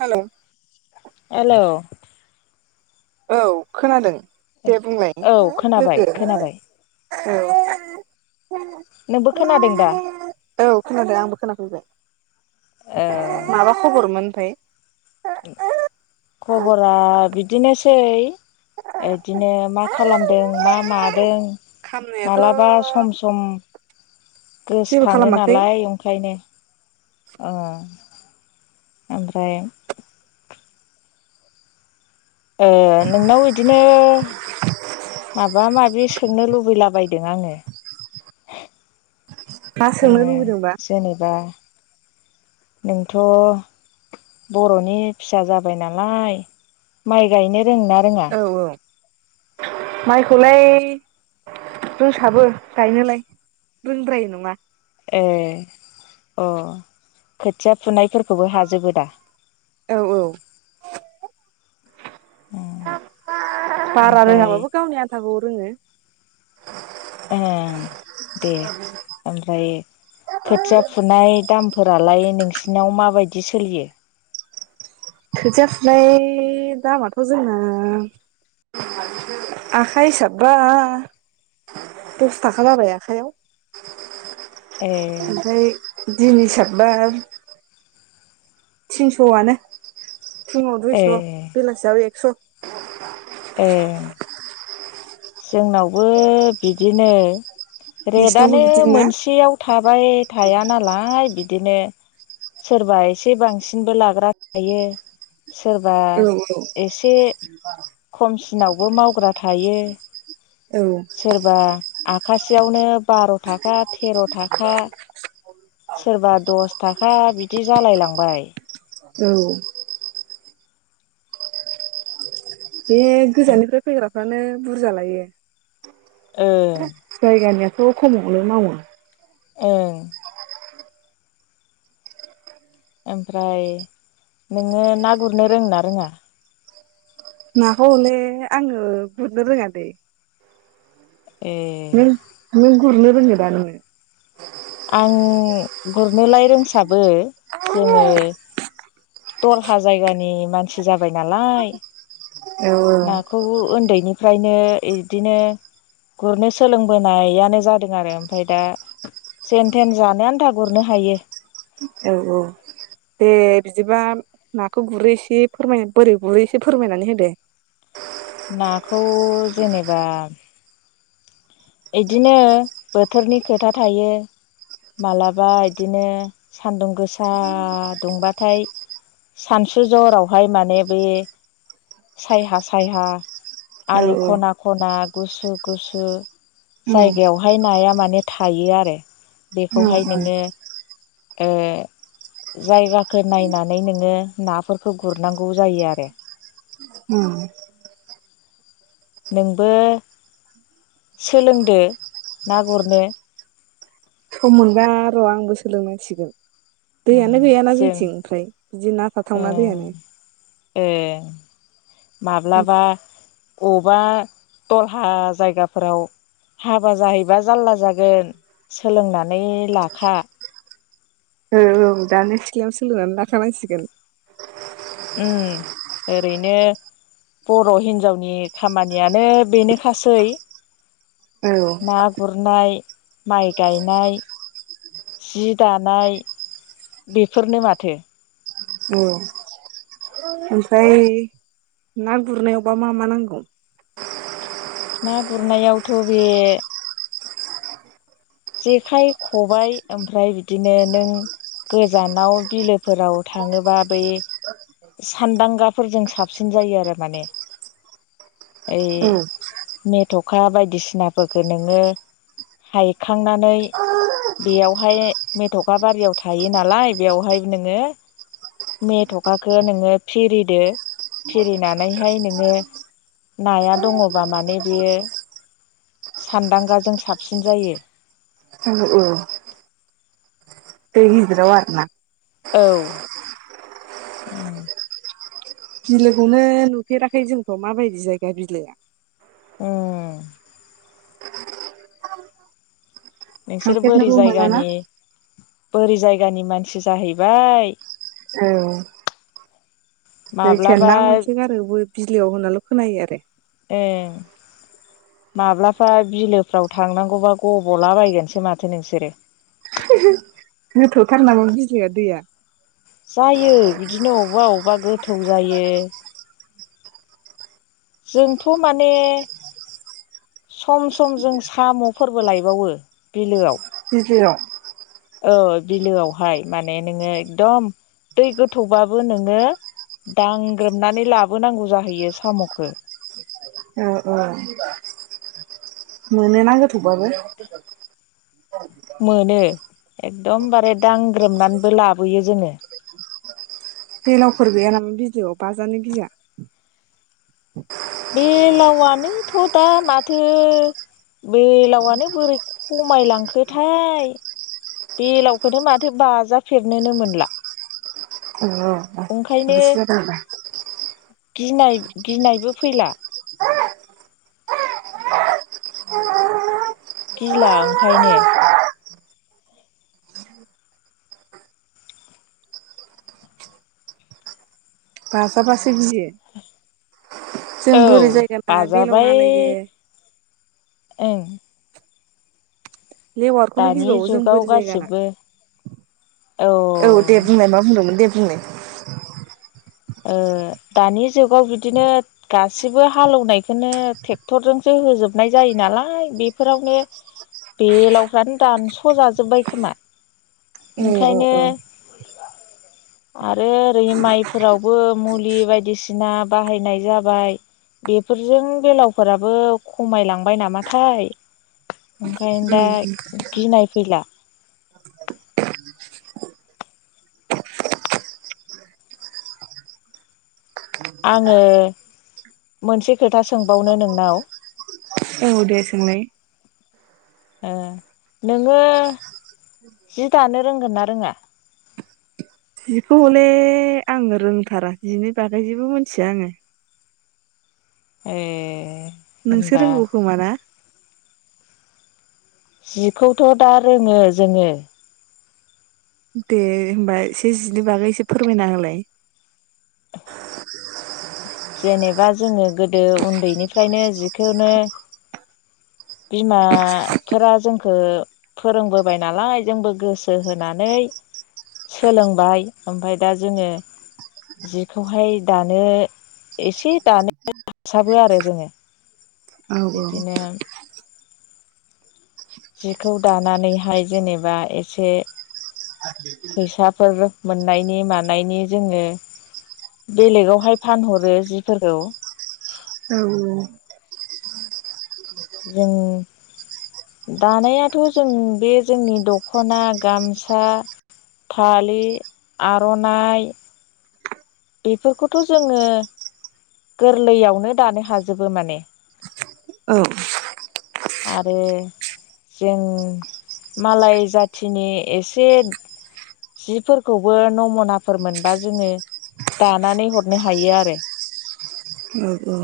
Hello एलौ औ खोनादों दे बुंलाय औ खोनाबाय लोगो। खोनाबाय औ। नोंबो खोनादों दा [inaudible] औ खोनादों आंबो खोनाफैबाय ओ [inaudible] माबा खबरमोन ओमफाय? [inaudible] खबरा बिदिनोसै। इदिनो मा खालामदों मा मादों? खामनायाथ' मालाबा सम सम जेबो गोसोखाङो खालामाखै नालाय ओंखायनो। अ [inaudible] ओमफ्राय? ओ नोंनाव इदिनो माबा माबि सोंनो लुबैलाबाय दों आङो। [inaudible] मा ओ सोंनो लुबैदोंबा जेनेबा नोंथ' बर'नि फिसा जाबाय नालाय माइ गायनो रोंना रोंङा? औ औ माइखौलाय रोंसाबो गायनोलाय। रोंद्रायै नङा। ए अ खोथिया फुनायफोर खौबो हाजोबो दा? [inaudible] औ औ [inaudible] बारा ओमफ्राय रोङाबाबो गावनि आन्थाखौ रोङो। ए दे ओमफ्राय खोथिया फुनाय दामफ फोरालाय नोंसिनाव माबायदि सोलियो? खोथिया फुनाय दामाथ' जोंना आखाइ हिसाबबा दस थाखा जाबाय आखाइयाव। ए। ओमफ्राय दिन हिसाब बा थिनस'आनो फुङाव ए दुइस' बेलासियाव एक्स'। ए। जोंनावबो बिदिनो नोंसिनावबो रेटानो बिदिना मोनसेयाव था फाय थाया नालाय बिदिनो सोरबा एसे बांसिनबो लाग्रा थायो। सोरबा औ औ एसे खमसिनावबो मावग्रा थायो। औ सोरबा आखासेयावनो बार' थाखा तेर' थाखा। सोरबा दस थाखा बिदि जालाय लांबाय। औ। बे ओं गोजाननिफ्राय फैग्राफ्रानो बुरजा लायो। जायगानियाथ' खमावनो मावो। ओं। ओमफ्राय नोङो ना गुरनो रों ना रोङा? नाखौ हले आङो गुरनो रोङा दै। ए। नों नों गुरनो रोङो दा नोङो? आं गुरनोलाय रोंसाबो जोङो दरहा जायगानि मानसि जाबाय नालाय औ औ नाखौ उन्दै बेनिफ्रायनो इदिनो गुरनो सोलोंबोनायानो जादों आरो ओमफ्राय दा जेन थेन जानाय आनथा गुरनो हायो। औ औ। दे बिदिबा नाखौ गुरै एसे फोरमाय बोरै गुरै एसे फोरमायनानै होदो। नाखौ जेनेबा इदिनो बोथोरनि खोथा थायो। मालाबा बिदिनो सान्दुं गोसा दुंबाथाय सानसु जरावहाय माने बे सायहा सायहा औ आलि औ खना खना गुसु गुसु उम जायगायावहाय नाया माने थायो आरो उम बेखौहाय उम नोङो ए जायगाखौ नायनानै नोङो नाफोरखौ गुरनांगौ जायो आरो। उम नोंबो सोलोंदो ना गुरनो सम मोनबाय र' आंबो सोलोंनांसिगोन। दैयानो गैयाना जों जोंथिं ओमफ्राय बिदि ना थाथावना दैयानो। ए माब्लाबा ओमफ्राय बबेबा दलहा जायगाफोराव हाबा जाहैबा जालला जागोन सोलोंनानै लाखा। औ दानि सिख्लायाव सोलोंनानै लााखानांसिगोन। उम ओरैनो बर' हिनजावनि खामानियानो बेनोखासै। औ ना गुरनाय माइ गायनाय जि दानाय बेफोरनो माथो औ ओमफ्राय ना गुरनायावबा मा मा नांगौ। ना गुरनायावथ' बे जेखाइ खबाय ओमफ्राय बिदिनो नों गोजानाव बिलोफोराव थाङोबा बै सानदांगाफोरजों साबसिन जायो आरो माने ओइ औ मेथ'खा बायदिसिनाफोरखौ नोङो हाइक खांनानै बेयावहाय मेथ'खा बारियाव थायो नालाय बेयावहाय नोङो मेथ'खााखो नोङो फिरिदो फिरिनानैहाय नोङो नाया दङबा माने बेयो सान्दांगाजों साबसिन जायो औ औ दै गिदिराव आरो ना औ बिलोखौनो नुफेराखै जोंथ' माबायदि जायगा बिलोआ उम नोंसोर बोरि थांफेरनोबो मोनाना जायगानि बोरि जायगानि मानसि जाहैबाय औ जायखिजाया माब्लाबा ना मोनसोगारो बिलोआव होनल' खोनायो आरो ए माब्लाफा बिलोफ्राव थांनांगौबा गब'लाबायायगोनसो माथो नोंसोरो गोथौथार नामा बिलोआ दैया? जायो बिदिनो अबेबा अबेबा गोथौ जायो जोंथ' माने सम सम जों साम'फोरबो लायबावो बिलोआव [unintelligible] औ बिलोआवहाय माने नोङो एकदम दै गोथौबाबो नोङो दांग्रोमनानै लाबोनांगौ जाहैयो साम'खौ औ औ मोनोना गोथौबाबो मोनो एकदमबारे दांग्रोमनानैबो लाबोयो जोङो बेलावफोर गैया नामा बिलोआव बाजानो गिया? बेलावआनोथ' दा माथो बेलावनो बोरै खमायलांखोथाय बेलावखौथो माथो बाजाफेरनोनो मोनला अ बिस ओंखायनो दा [inaudible] गिनाय गिनायबो फैला गिला ओंखायनो बाजाबासो गियो जों औ बोरि जायगा ना बेलाव बाजाबाय नालागे ए लेवारखौनो दानि गिबावो जों जुगाव बोरै जायगाना गासिबो औ दे बुंनाय मा बुंदोंमोन दे बुंनाय ओ दानि जुगाव बिदिनो गासिबो हालौनायखौ ट्रेक्टरजोंसो होजोबनाय जायो नालाय बेफोरावनो बेलावफ्रानो दानस' जाजोबबाय खोमा अ अ ओंखायनो अ आरो ओरै माइ फोरावबो मुलि बायदिसिना बाहायनाय जाबाय बेफोरजों बेलावफोराबो खमायलांबाय नामाथाय ओंखायनो दा उम गिनाय फैला आङो मोनसे खोथा सोंबावनो नोंनाव औ दे सोंलाय ओ नोङो जि दानो रोंगोना रोङा जिखौ हले आङो रोंथारा जिनि बागै जेबो मिथिया आङो ए नोंसो होनबा रोंगौ खोमाना जिखौथ' दा रोङो जोङो दे होमबा एसे जिनि बागै एसे फोरमायना होलाय [inaudible] जेनेबा जोङो गोदो उन्दैनिफ्रायनो जिखौनो बिमाफोरा जों खौ फोरोंबोबाय नालाय जोंबो गोसो होनानै सोलोंबाय ओमफ्राय दा जोङो जिखौहाय दानो एसे दानो हासाबो आरो जोङो औ-औ बिदिनो जिखौ दानानैहाय जेनेबा एसे फैसाफोर मोननायनि मानायनि जोङो बेलेगावहाय फानहरो जिफोरखौ औ-औ जों दानायाथ' जों बे जोंनि दख'ना गामसा फालि आर'नाइ बेफोरखौथ' जोङो गोरलैयावनो दानो हाजोबो माने औ आरो जों मालाय जाथिनि एसे जिफोरखौबो नमनाफोर मोनबा जोङो दानानै हरनो हायो आरो औ-औ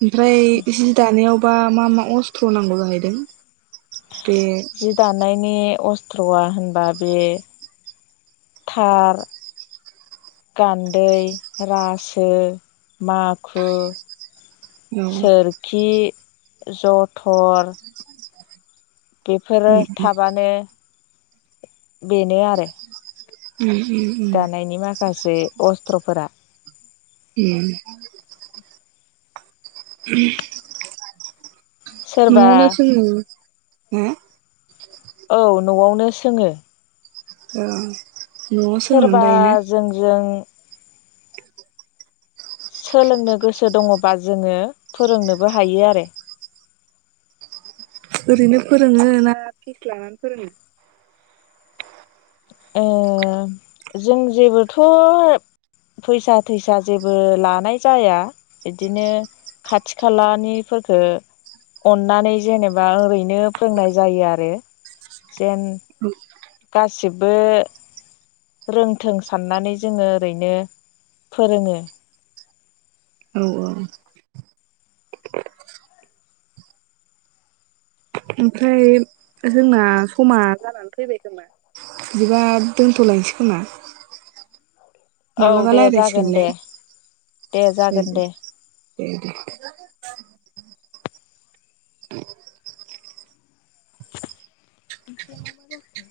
ओमफ्राय जि दानायावबा मा-मा अस्त्र' नांगौ जाहैदों बे जि दानायनि अस्त्र'आ होनबा बे थार गान्दै रासो माखु औ सोरखि जथर बेफोरो उम थाबानो बेनो आरो उम उम दानायनि माखासे अस्त्र'फोरा उम सोरबा न'आवनो सोङो औ न'आवनो सोङो औ न'आवसोंनान सोरबा दायोना जोंजों सोलोंनो गोसो दङबा जोङो फोरोंनोबो हायो आरो। ओरैनो फोरोङो ना फिस लानानै फोरोङो जों जेबोथ' फैसा थैसा जेबो लानाय जाया बिदिनो खाथि खालानि फोरखौ अननानै जेनेबा ओरैनो फोरोंनाय जायो आरो जेन गासिबो रोंथों साननानै जोङो ओरैनो फोरोङो। औ औ ओमफ्राय जोंना समा जानानै फैबाय खोमा। बिदिबा दोनथ'लायनोसै खोमा औ मालाबा दे जागोन रायलायसिगोनलाय दे औ दे दे दे। [inaudible] मा जाखो?